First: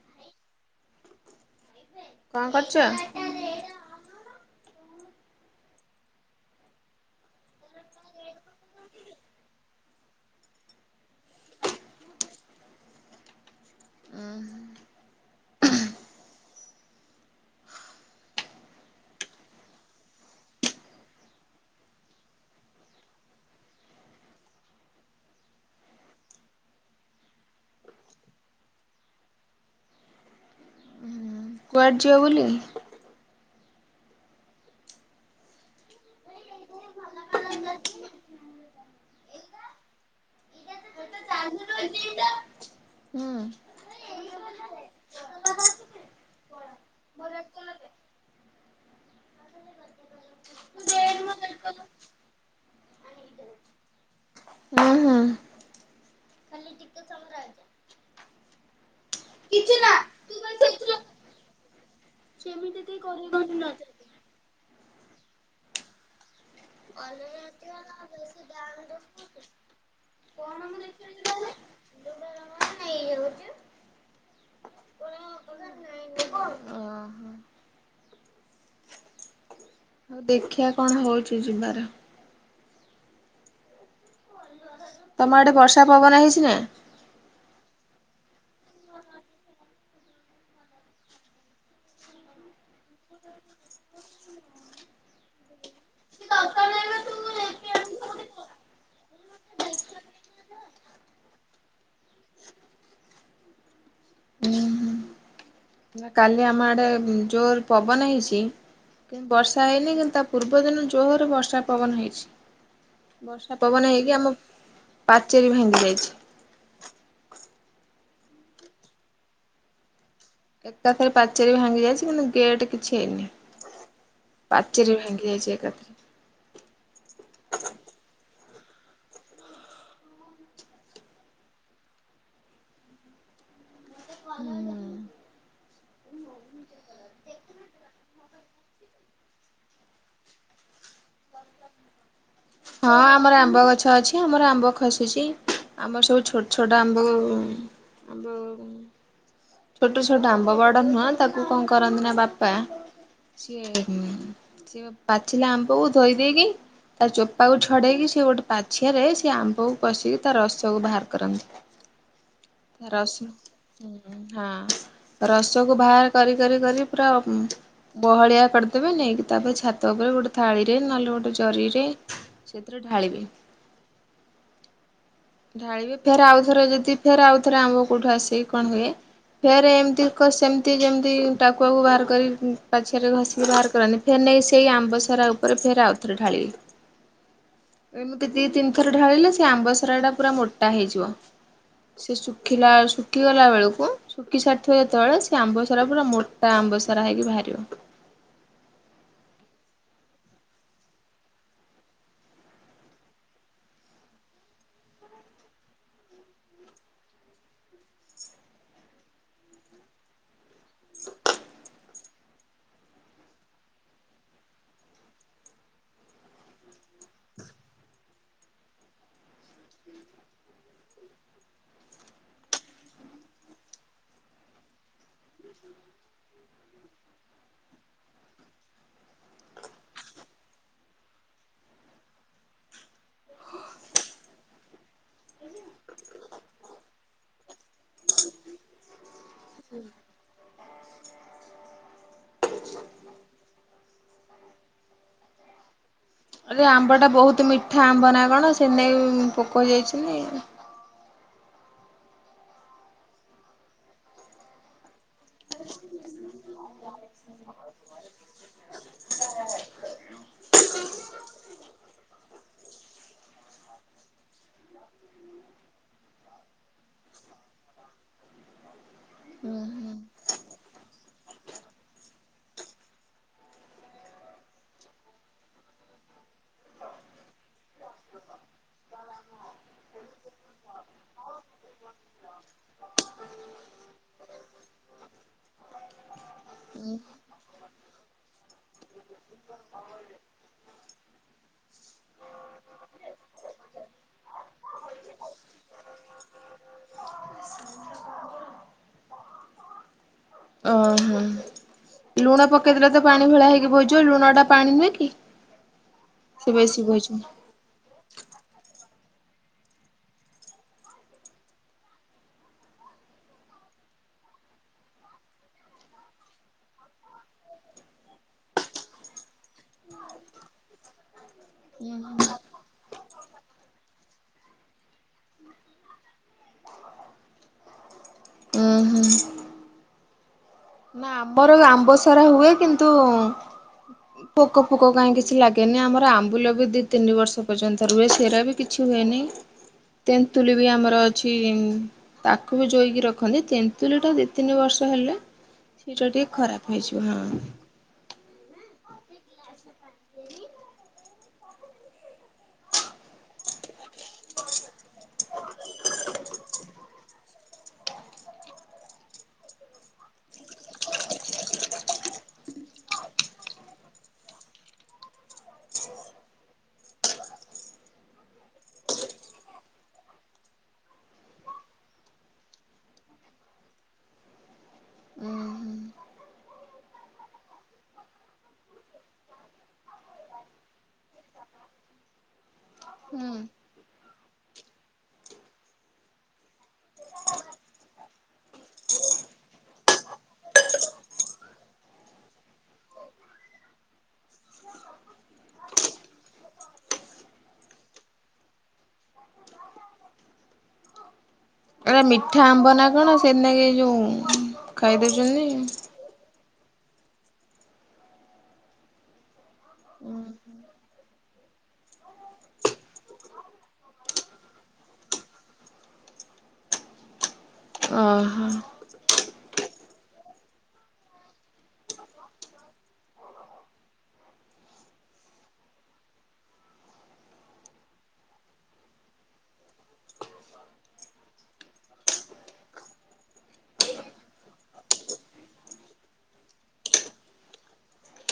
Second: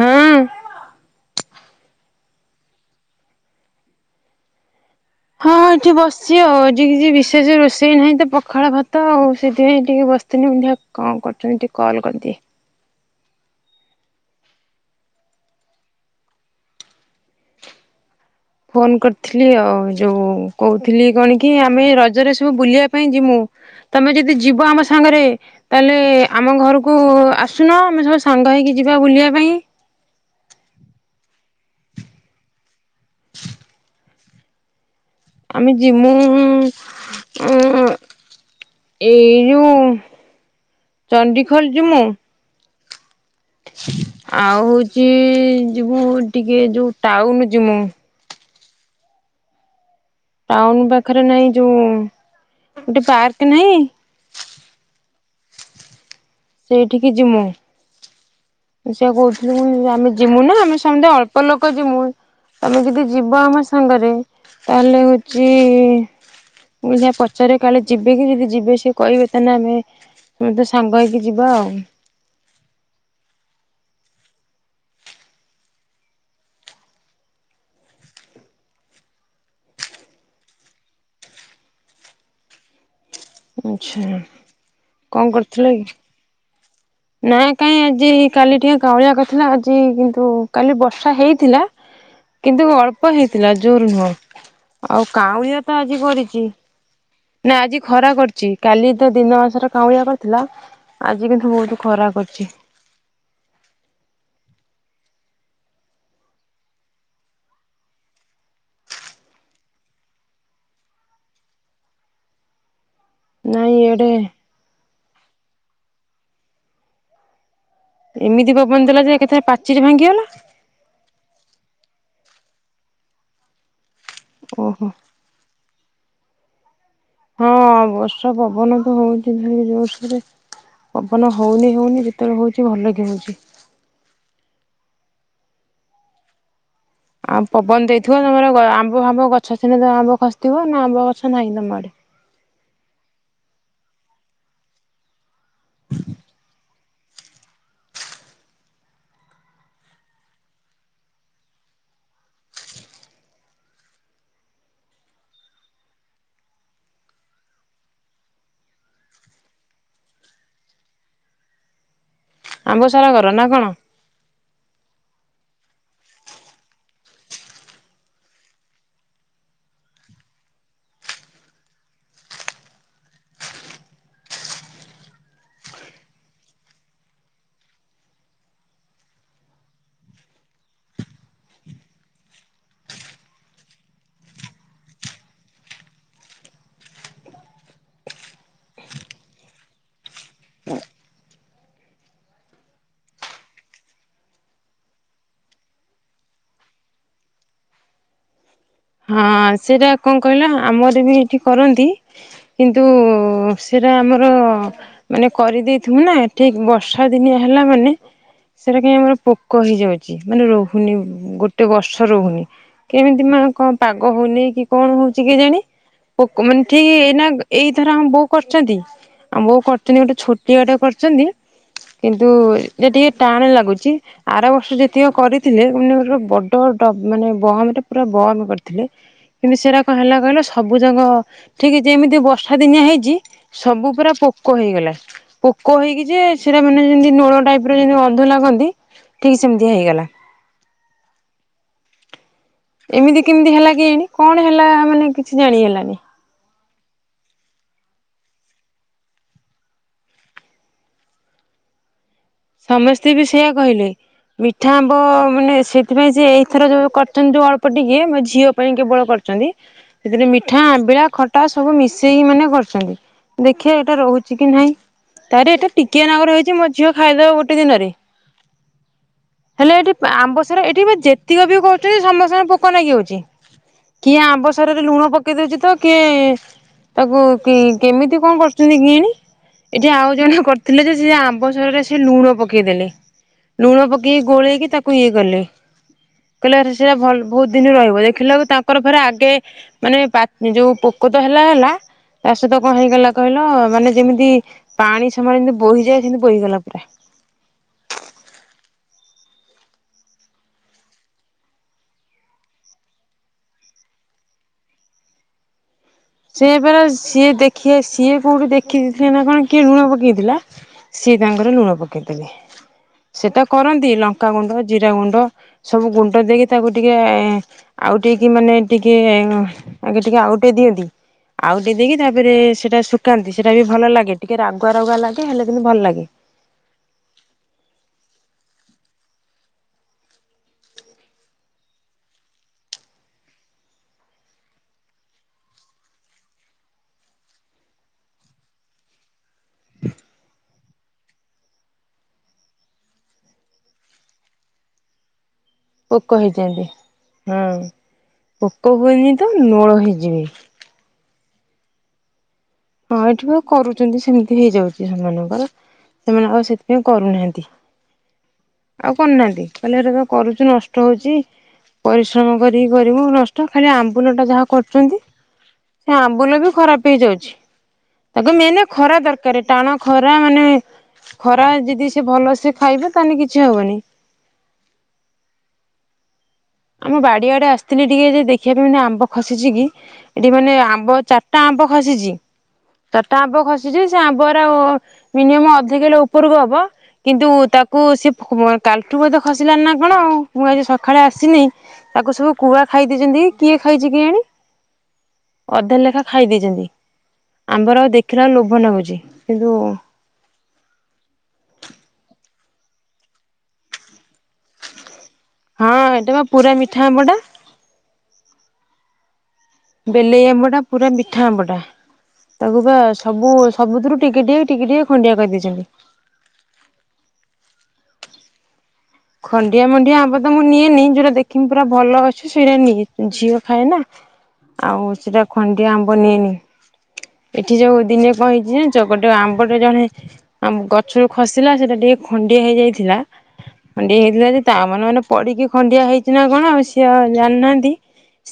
ହଁ କଣ କରୁଛ? ହଁଁ ଏଠି ବସିଛି ଆଉ ଆଜି କିଛି ବିଶେଷ ରୋଷେଇ ନାହିଁ ତ ପଖାଳ ଭାତ ଆଉ ସେଥିପାଇଁ ଟିକେ ବସି ଥିନି ମୁଁ ଦେଖିବା କଣ କରୁଛନ୍ତି ଟିକେ କଲ୍ କରିଦିଏ ଉଁ ହଁ ଫୋନ କରିଥିଲି ଆଉ ଯୋଉ କହୁଥିଲି କଣ କି ଆମେ ରଜରେ ସବୁ ବୁଲିବା ପାଇଁ ଜିମୁଁ ତମେ ଯଦି ଯିବ ଆମ ସାଙ୍ଗରେ ତାହେଲେ ଆମ ଘରକୁ ଆସୁନ ଆମେ ସବୁ ସାଙ୍ଗ ହେଇକି ଯିବା ବୁଲିବା ପାଇଁ କୁଆଡେ ଯିବ ବୁଲି ଆମେ ଯିମୁ ଉ ଉଁ ଏଇ ଯୋଉ ଚଣ୍ଡିଖୋଲ ଯିମୁୁଁ ହୁଁ। ଆଉ ହଉଛି ଯିବୁ ଟିକେ ଯୋଉ ଟାଉନ ଯିମୁଁ। ଟାଉନ ପାଖରେ ନାହିଁ ଯୋଉ ଗୋଟେ ପାର୍କ ନାହିଁ ଓହୋ। ସେଇଠିକି ଯିମୁ। ମୁଁ ସେୟା କହୁଥିଲୁ ମୁ ଆମେ ଯିମୁ ନା ଆମେ ସମସ୍ତେ ଅଳ୍ପ ଲୋକ ଯିମୁ। ତମେ ଯଦି ଯିବ ଆମ ସାଙ୍ଗରେ ତାହେଲେ ହଉଛି ମୁଁ ଯାହା ପଚାରେ କାଳେ ଯିବେ କି ଯଦି ଯିବେ ସେ କହିବେ ତାହେଲେ ଆମେ ଆମେ ତ ସାଙ୍ଗ ହେଇକି ଯିବା ଆଉ। ତୁ ପା [unintelligible] ନେଇ ଯାଉଛୁ। ହଉ ଦେଖିବା କଣ ହଉଚି ଯିବାର। ଆଛା। ତମର ଆଡ଼େ ବର୍ଷା ପବନ ହେଇଛି ନା? ନା କାଇଁ ଆଜି କାଲି ଟିକେ କାଉଁଳିଆ ହେଇଥିଲା ଆଜି କିନ୍ତୁ କାଲି ବର୍ଷା ହେଇଥିଲା କିନ୍ତୁ ଅଳ୍ପ ହେଇଥିଲା ଜୋର ନୁହଁ ଆଉ କାଉଁଳିଆ ତ ଆଜି କରିଛି। ନା ଆଜି ଖରା କରିଛି କାଲି ତ ଦିନ ସାରା କାଉଁଳିଆ କରିଥିଲା ଆଜି କିନ୍ତୁ ବହୁତ ଖରା କରିଛି। ହୁଁ, ହୁଁ ନା କାଲି ଆମ ଆଡେ ଜୋର ପବନ ହେଇଛି କିନ୍ତୁ ବର୍ଷା ହେଇନି କିନ୍ତୁ ତା ପୂର୍ବ ଦିନ ଜୋର ବର୍ଷା ପବନ ହେଇଛି। ବର୍ଷା ନାଇଁ ପବନ ଇଆଡେ ହେଇକି ଆମ ପାଚେରୀ ଭାଙ୍ଗି ଯାଇଛି। ଏମିତି ପବନ ଦେଲା ଯେ ଏକାଥରେ ପାଚେରି ଭାଙ୍ଗିଗଲା? ଏକାଥରେ ପାଚେରୀ ଭାଙ୍ଗି ଯାଇଛି କିନ୍ତୁ ଗେଟ୍ କିଛି ହେଇନି ଓହୋ ପାଚେରୀ ଭାଙ୍ଗି ଯାଇଛି ଏକାଥରେ। ହଁ ବର୍ଷା ପବନ ତ ହଉଛି ବହୁ ଜୋରସରେ। ପବନ ହଉନି ହଉନି ଯେତେବେଳେ ହଉଛି ଭଲ କି ହଉଛି। ହୁଁ ଆଉ ପବନ ଦେଇଥିବ ତମର ଆମ୍ବ ଫମ୍ବ ଗଛ ସିନେ ତ ଆମ୍ବ ଖସିଥିବ ନା ଆମ୍ବ ଗଛ ନାହିଁ ତମ ଆଡେ? ହଁ ଆମର ଆମ୍ବ ଗଛ ଅଛି, ଆମର ଆମ୍ବ ଖସିଛି। ଆମର ସବୁ ଛୋଟ ଛୋଟ ଆମ୍ବ ଆମ୍ୱ ଛୋଟ, ଛୋଟ ଆମ୍ବ ବଡ ନୁହଁ ତାକୁ କଣ କରନ୍ତି ନା ବାପା ସିଏ ଉନ୍ ସିଏ ପାଚିଲା ଆମ୍ବକୁ ଧୋଇ ଦେଇକି ତା ଚୋ ପାକୁ ଛଡ଼େଇକି ସେ ଗୋଟେ ପାଛିଆରେ ସେ ଆମ୍ବକୁ କଷିକି ତା ରସକୁ ବାହାର କରନ୍ତି। ଆମ୍ବ ତା ସାରା ରସ, କର ନା କଣ? ହୁଁ। ହଁ ରସକୁ ବାହାର କରି କରି କରି ପୁରା ବହଳିଆ କରିଦେବେ ନେଇକି ତାପରେ ଛାତ ଉପରେ ଗୋଟେ ଥାଳିରେ, ନହେଲେ ଗୋଟେ ଜରିରେ ସେଥିରେ ଢ଼ାଳିବେ। ଢ଼ାଳିବେ ଫେରେ ଆଉଥରେ ଯଦି ଫେରେ ଆଉ ଥରେ ଆମ୍ୱ କୋଉଠୁ ଆସେ କି କଣ ହୁଏ ଫେରେ ଏମିତି କ ସେମିତି ଯେମିତି ଟାକୁଆକୁ ବାହାର କରି ପାଛିଆରେ ଘଷିକି ବାହାର କରନ୍ତିି ଫେରେ ନେଇ ସେଇ ଆମ୍ବ ସରା ଉପରେ ଫେରେ ଆଉଥରେ ଢ଼ାଳିବେ। [inaudible] ଏମିତି ଦି ତିନିଥର ଢ଼ାଳିଲେ ସେ ଆମ୍ବସରା ଟା ପୁରା ମୋଟା ହେଇଯିବ। ସେ ଶୁଖିଲା ଶୁଖିଗଲା ବେଳକୁ ଶୁଖି ସାରିଥିବ ଯେତେବେଳେ ସେ ଆମ୍ବ ସରା ପୁରା ମୋ ଟା ଆମ୍ବ ସରା ହେଇକି ବାହାରିବ। ହଁ ସେଇଟା କଣ କହିଲ ଆମର ବି ଏଠି କରନ୍ତି। କିନ୍ତୁ ସେଇଟା ଆମର ମାନେ କରିଦେଇଥିମୁନା ଠିକ୍ ବ ବର୍ଷା ଦିନିଆ ହେଲା ମାନେ ସେଟା କାଇ ଆମର ପୋକ ହେଇଯାଉଛି ମାନେ ରହୁ ହୁନି ଗୋଟେ ବର୍ଷ ରହୁନି କେମିତି ମା କ ପାଗ ହଉନି କି କଣ ହଉଛି କେଜାଣି? ପୋକ ମାନେ ଠି ଏଇନା ଏଇଥର ଆମ ବୋଉ କରିଚନ୍ତି। ଆମ ବୋଉ କରଥିନି ଗୋଟେ ଛୋଟିଆଟେ କରିଚନ୍ତି। କିନ୍ତୁ ଏ ଟିକେ ଟାଣ ଲାଗୁଚି। ଆର ବର୍ଷ ଯେତିକ କରିଥିଲେ [inaudible] ବଡ ଡ ମାନେ ବମରେ ପୁରା ବମ୍ କ ଥିଲେ କିନ୍ତୁ ସେରାକ ହେଲା କହିଲ ସବୁ ଯାକ ଠିକ୍ ଯେମିତି ବର୍ଷା ଦିନିଆ ହେଇଛି। ସବୁ ପୁରା ପୋକ ହେଇଗଲା। ପୋକ ହେଇକି ଯେ ସେଟା ମାନେ ଯେମିତି ନୋଳ ଟାଇପ୍ ର ଯେମିତି ଅନ୍ଧୁ ଲାଗନ୍ତି ଠିକ୍ ସେମିତି ହେଇଗଲା। ଏମିତି କେମିତି ହେଲା କିଆଣି କଣ ହେଲା ମାନେ କିଛି ଜାଣି ହେଲାନି। ଆରେ ଆମ୍ବଟା ବହୁତ୍ ମିଠା ଆମ୍ବ ନା କଣ ସେନେଇ ପୋକ ହେଇ ଯାଇଛନ୍ତି। ସମସ୍ତେ ବି ସେୟା କହିଲେ। ମିଠା ଆମ୍ବ ମାନେ ସେଥିପାଇଁ ସେ ଏଇଥର ଯୋଉ କରିଚ ଅଳ୍ପ ଟିକେ ମୋ ଝିଅ ପାଇଁ କେବଳ କର୍ କରିଚନ୍ତି ସେଥିରେ ମିଠା ଆମ୍ବିଳା ଖଟା ସବୁ ମିଶେଇକି ମାନେ କରୁଚନ୍ତି। ଦେଖିବା ଏଇଟା ରହୁଛି କି ନାହିଁ ତାରେ ଏଇଟା ଟିକିଏ ନାଗୁରୁ ହେଇଛି ମୋ ଝିଅ ଖାଇଦବ ଗୋଟେ ଦିନରେ। ହେଲେ ଏଠି ଆମ୍ବସରା ଏଠି ବା ଯେତିକ ବି କରୁଚନ୍ତି ସମସ୍ତଙ୍କ ପୋକ ନାଗିଯାଉଛି। କିଏ ଆମ୍ବ ସାରରେ ଲୁଣ ପକେଇ ଦଉଛି ତ କିଏ? ତାକୁ କି କେମିତି କଣ କରୁଚନ୍ତି କେୟାଣି? ଏଠି ଆଉ ଜଣେ କରିଥିଲେ ଯେ ସେ ଆମ୍ବସରରେ ସେ ଲୁଣ ପକେଇଦେଲେ ଲୁଣ ପକେଇକି ଗୋଳେଇକି ତାକୁ ଇଏ କଲେ। କହିଲା ସେୟା ଭଲ ବହୁତ୍ ଦିନି ରହିବ ଦେଖିଲାକୁ ତାଙ୍କର ଫେରେ ଆଗେ ମାନେ ପାକ୍ ଯୋଉ ପୋକତ ହେଲା ହେଲା। ତା ସହିତ କଣ ହେଇଗଲା କହିଲ ମାନେ ଯେମିତି ପାଣି ସମୟରେ ଯେମିତି ବୋହିଯାଏ ସେମିତି ବୋହିଗଲା। ପୁରା। ଓ ହ। ଲୁଣ ପକେଇଦେଲେ ତ ପାଣି ଭଳିଆ ହେଇକି ବହିଜ ଲୁଣ ଟା ପାଣି ନୁହେଁ କି? ସେ ପା ବେଶୀ ବହିଯିବ। ସିଏ ଦେଖିଆ ସିଏ କୋଉଠି ଦେଖିଥିଲେ ନା କଣ କିଏ ଲୁଣ ପକେଇଥିଲା। ସିଏ ତାଙ୍କର ଲୁଣ ପକେଇଦେଲେ ସେଟା କରନ୍ତି ଲଙ୍କାଗୁଣ୍ଡ ଜିରା ଗୁଣ୍ଡ। ସବୁ ଗୁଣ୍ଡ ଦେଇକି ତାକୁ ଟିକେ ଆଉ ଟିକି ମାନେ ଟିକେ ଆଗେ ଟିକେ ଆଉଟେଇ ଦିଅନ୍ତି। ଆଉଟେଇ ଦେଇକି ତାପରେ ସେଟା ଶୁକାନ୍ତି ସେଇଟା ବି ଭଲ ଲାଗେ ଟିକେ ରାଗୁଆ ରାଗୁଆ ଲାଗେ ହେଲେ କିନ୍ତୁ ଭଲ ଲାଗେ। ଉୁଁ ହୁଁ। ନା ଆମର ଆମ୍ବସାରା ହୁଏ କିନ୍ତୁ ହ ପୋକ ଫୋକ କାହିଁ କିଛି ଲାଗେନି ଆମର ଆମ୍ବୁଲ ବି ଦି ତିନି ବର୍ଷ ପର୍ଯ୍ୟନ୍ତ ରୁହେ ସେଇରା ବି କିଛି ହୁଏନି। ତେନ୍ତୁଲି ବି ଆମର ଅଛି। ତାକୁ ବି ଜୋଇକି ରଖନ୍ତି ତେନ୍ତୁଲି ଟା ଦି ତିନି ବର୍ଷ ହେଲେ ପୋକ ସେଟା ଟିକେ ହେଇଯାଆନ୍ତି ଖରାପ ହେଇଯିବ ହଁ। ପୋକ ହୁଏନି ତ ନୋଳ ହେଇଯିବେ। ହଁ ଏଠି ବା କରୁଚନ୍ତି ସେମିତି ହେଇଯାଉଛି ସେମାନଙ୍କର। ସେମାନେ ଆଉ ସେଥିପାଇଁ କରୁନାହାନ୍ତି। ଆଉ କରୁନାହାନ୍ତି। କହେ ସେଟା ତ କରୁଛୁ ନଷ୍ଟ ହଉଛି। ପରିଶ୍ରମ କରିକି କରିବୁ ନଷ୍ଟ ଖାଲି ଆମ୍ବୁଲାଟା ଯାହା କରୁଛନ୍ତି। ହଁ ଆମ୍ବୁଲ ବି ଖରାପ ହେଇଯାଉଛି। ତାକୁ ମେନେ ଖରା ଦରକାରେ। ଟାଣ ଖରା ମାନେ ଖରା ଯଦି ସେ ଭଲ ସେ ଖାଇବେ ତାହେନେ କିଛି ହବନି। ଉୁଁ ହୁଁ। ଆମ ବାଡି଼ଆଡ଼େ ଆସିଥିଲି ଟିକେ ଯେ ଦେଖିବା ପାଇଁ ମାନେ ଆମ୍ବ ଖସିଛି କି। ଏଠି ମାନେ ଆମ୍ବ ଚାରିଟା ଆମ୍ବ ଖସିଛି। ଚାରଟା ହୁଁ। ଆମ୍ବ ଖସିଛି ସେ ଆମ୍ବର ମିନିମମ୍ ଅଧକିଲ ଉପରକୁ ହବ। କିନ୍ତୁ ତାକୁ ସେ କାଲଠୁ ବୋଧେ ଖସିଲାନି ନା କଣ? ଆଉ ମୁଁ ଆଜି ସଖାଳେ ଆସି ସ ନାଇଁ ତାକୁ ସବୁ କୁଆ ଖାଇ ଦେଇେଇଛନ୍ତି କିଏ ଖାଇଛି କେଜାଣି? ଅଧା ଲେଖା ଖାଇ ଦେଇେଛନ୍ତି। ଆମ୍ବର ଆଉ ଦେଖିଲା ଲୋଭ ଲାଗୁଛି କିନ୍ତୁ ଏ ମିଠା ଆମ୍ବ ନା କଣ ସେନା କି ଯୋଉ ଖାଇଦେଇଛନ୍ତି। ହଁ ଏଟା ବା ପୁରା ମିଠା ଆମ୍ବ ଟା। ବେଲେଇ ଆମ୍ବଟା ପୁରା ମିଠା ଆମ୍ବଟା। ତାକୁ ବା ସବୁ ସବୁଥିରୁ ଟିକେ ଟିକ ଟିକେ ଟିକେ ଖଣ୍ଡିଆ କରିଦେଇଛନ୍ତି। ଓହୋ। ଖଣ୍ଡିଆ ମଣ୍ଡିଆ ଆମ୍ବ ତ ମୁଁ ନିଏନି ଯୋଉଟା ଦେଖମି ପୁରା ଭଲ ଅଛି ସେଇଟା ନିଏ। ଝିଅ ଖାଏ ନା। ଆଉ ସେଟା ଖଣ୍ଡିଆ ଆମ୍ବ ନିଏନି। ଏଠି ଯୋଉ ଦିନେ କଣ ହେଇଛି ଜାଣିଛ? ଗୋଟେ ଆମ୍ବଟେ ଜଣେ ଆମ ଗଛରୁ ଖସିଲା ସେଇଟା ଟିକେ ଖଣ୍ଡିଆ ହେଇଯାଇଥିଲା। ଖଣ୍ଡିଆ ହେଇଥିଲା ଯେ ତା ମନେ ମନେ ପଡି଼କି ଖଣ୍ଡିଆ ହେଇଛି ନା କଣ ସିଏ ଆଉ ଜାଣିନାହାନ୍ତି।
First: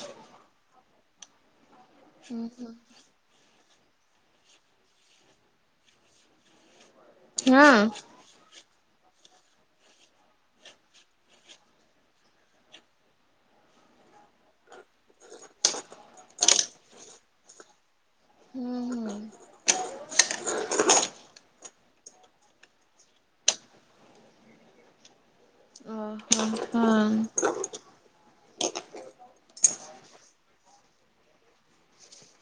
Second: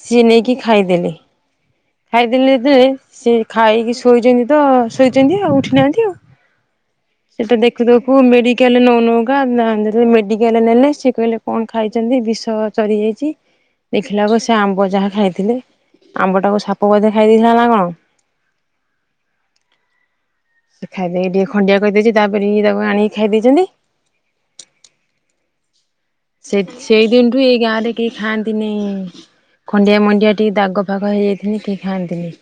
ସିଏ ନେଇକି ଖାଇଦେଲେ। ହୁଁ ଖାଇଦେଲେ ହୁଁ। ଯେ ଖାଇକି ଶୋଇଛନ୍ତି ତ ଶୋଇଛନ୍ତି ଆଉ ଉଠିନାହାନ୍ତି ଆଉ। ସେଟା ହଁ। ଦେଖୁ ଦେଖୁ ମେଡି କାଲ୍ ନଉ ନଉକା ମେଡିକାଲ ନେଲେ ସେ କହିଲେ କଣ ଖାଇଛନ୍ତି? ବିଷ ଚଡ଼ି ଯାଇଛି। ଦେଖିଲାେକୁ ସେ ଆମ୍ବ ଯାହା ଖାଇଥିଲେ। ଆମ୍ବଟାକୁ ସାପ ବୋଧେ ଖାଇ ଦେଇେଥିଲା ନା କଣ? ହୁଁ ହୁଁ। [inaudible] ସେ ଖାଇଦ ଟିକେ ଖଣ୍ଡିଆ କରିଦେଇଛି ତାପରେ ତାକୁ ଆଣିକି ଖାଇ ଦେଇଛନ୍ତି। ହ ସେ ସେଇ ଦିନଠୁ ଏଇ ଗାଁ ରେ କେହି ଖାଆନ୍ତିନି। ଖଣ୍ଡିଆ ମଣ୍ଡିଆ ଟିକେ ଦାଗ ଫାଗ ହେଇଯାଇଥିଲେ କିଏ ଖାଆନ୍ତିନି।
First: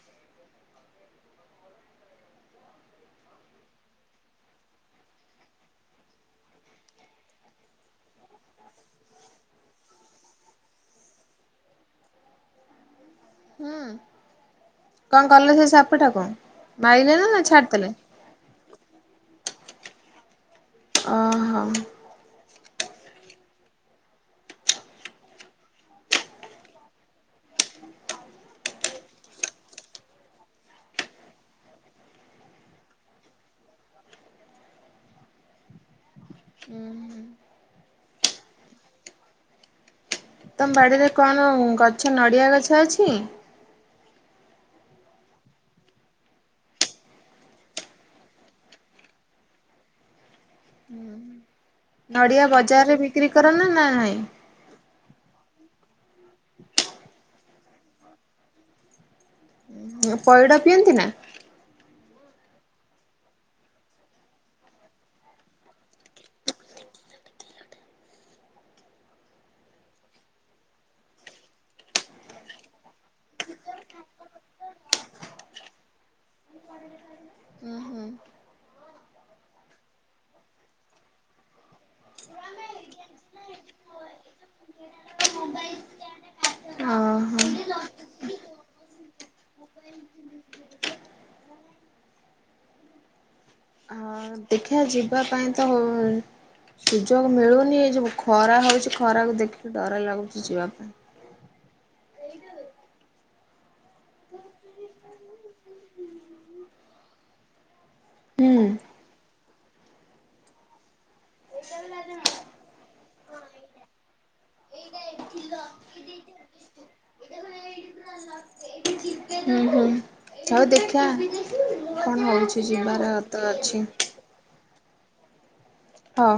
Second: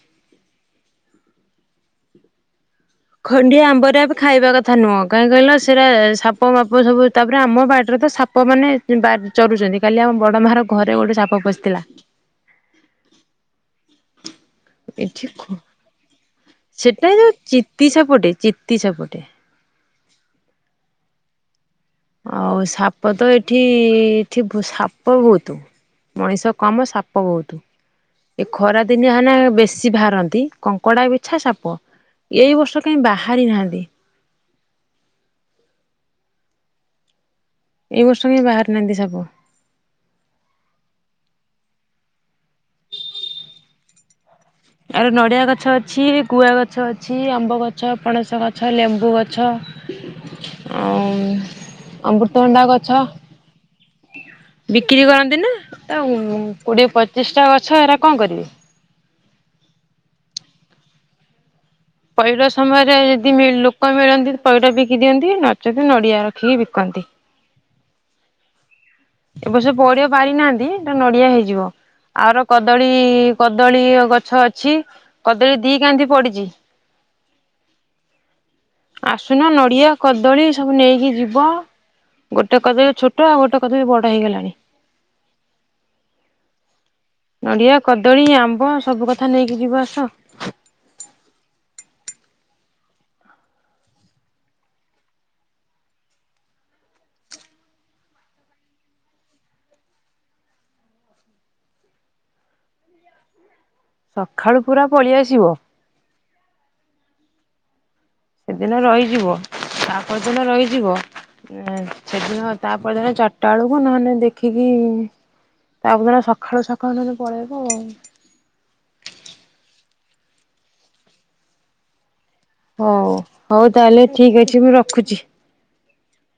ଖଣ୍ଡିଆ ଆମ୍ବରେ ଖାଇବା କଥା ନୁହଁ। କାହିଁ କହିଲା ସେଇଟା ସାପ ମାପ ସବୁ ତାପରେ ଆମ ବାଡ଼ିିରେ ତ ସାପ ସାପ ମାନେ ଚରୁୁଛନ୍ତି କାଲି ଆମ ବଡ଼ ମା ର ଘରେ ଗୋଟେ ସାପ ପଶିଥିଲା। ହୁଁ ଏଠି କଣ କଲ ସେ ସାପଟାକୁ? ମାଇଲେ ନା ନା ଛାଡିଦଲେ? ସେପଟେ ଚିତ୍ତି ସାପଟେ। ଓହୋ। ଆଉ ସାପ ତ ଏଠି, ଏଠି ସାପ ବହୁତ। ମଣିଷ କମ ସାପ ବହୁତ। ଏ ଖରା ଦିନିଆ ହେ ନା ବେଶୀ ବାହାରନ୍ତି କଙ୍କଡ଼଼ା ବିଛା ସାପ। ଏଇ ବର୍ଷ କାହିଁ ବାହାରି ନାହାନ୍ତି। ହୁଁ ହ। ଏଇ ବର୍ଷ କାଇଁ ବାହାରି ନାହାନ୍ତି ସାପ। ତମ ବାଡିରେ କଣ ଗଛ ନଡିଆ ଗଛ ଅଛି? ଆଉରି ନଡ଼ିଆ ଗଛ ଅଛି ଗୁଆ ଗଛ ଅଛି ଆମ୍ବ ଗଛ ପଣସ ଗଛ ଲେମ୍ବୁ ଗଛ। ଆଉ। ନଡ଼ିଆ ବଜାରରେ ବିକ୍ରି କର ନା ନା ନାଇଁ? ବିକ୍ରି କରନ୍ତି ନା ତା କୋଡ଼ିଏ ପଚିଶଟା ଗଛ ଏରା କଣ କରିବେ। ପଇଡ ପିଅନ୍ତି ନା? ପଇଡ ସମୟରେ ଯଦି ଲୋକ ମିଳନ୍ତି ପଇଡ ବିକି ଦିଅନ୍ତି ନଚେତ ନଡିଆ ରଖିକି ବିକନ୍ତି। ଏ ବର୍ଷ ପଇଡବି ପାରିନାହାନ୍ତି ଏଟା ନଡିଆ ହେଇଯିବ। ଆର କଦଳୀ କଦଳୀ ଗଛ ଅଛି କଦଳୀ ଦି କାନ୍ଧି ପଡିଛି। ହଁ ହୁଁ। ଆସୁନ ନଡ଼ିଆ କଦଳୀ ସବୁ ନେଇକି ଯିବ। ଗୋଟେ କଦଳି ଛୋଟ ଆଉ ଗୋଟେ କଦଳି ବଡ ହେଇଗଲାଣି। ହ ଭାଇ [inaudible] ନଡ଼ିଆ କଦଳୀ ଆମ୍ବ ସବୁ କଥା ନେଇକି ଯିବ ଆସ। ଆଉ ଦେଖିବା ଯିବା ପାଇଁ ତହୁଁ ସୁଯୋଗ ମିଳୁନି ଏ ଯଉ ଖରା ହଉଛି ଖରାକୁ ଦେଖିକି ଡର ଲାଗୁଛି ଯିବା ପାଇଁ। ସଖାଳୁ ପୁରା ପଳେଇଆସିବ। ହୁଁ। ସେଦିନ ରହିଯିବ ତାପରଦିନ ରହିଯିବ। ସେଦିନ ତାପର ଦିନ ଚାରିଟା ବେଳକୁ ନହେନେ ଦେଖିକି ହୁଁ ତାପରଦିନ ସଖାଳୁ ସଖାଳୁ ନହେଲେ ପଳେଇବ ଆଉ। ହୁଁ ହୁଁ। ହଉ ଦେଖିଆ କଣ ହଉଛି ଯିବାର ତ ଅଛି। ଠିକ୍ ଅଛି ମୁଁ ରଖୁଛି। ହଁ।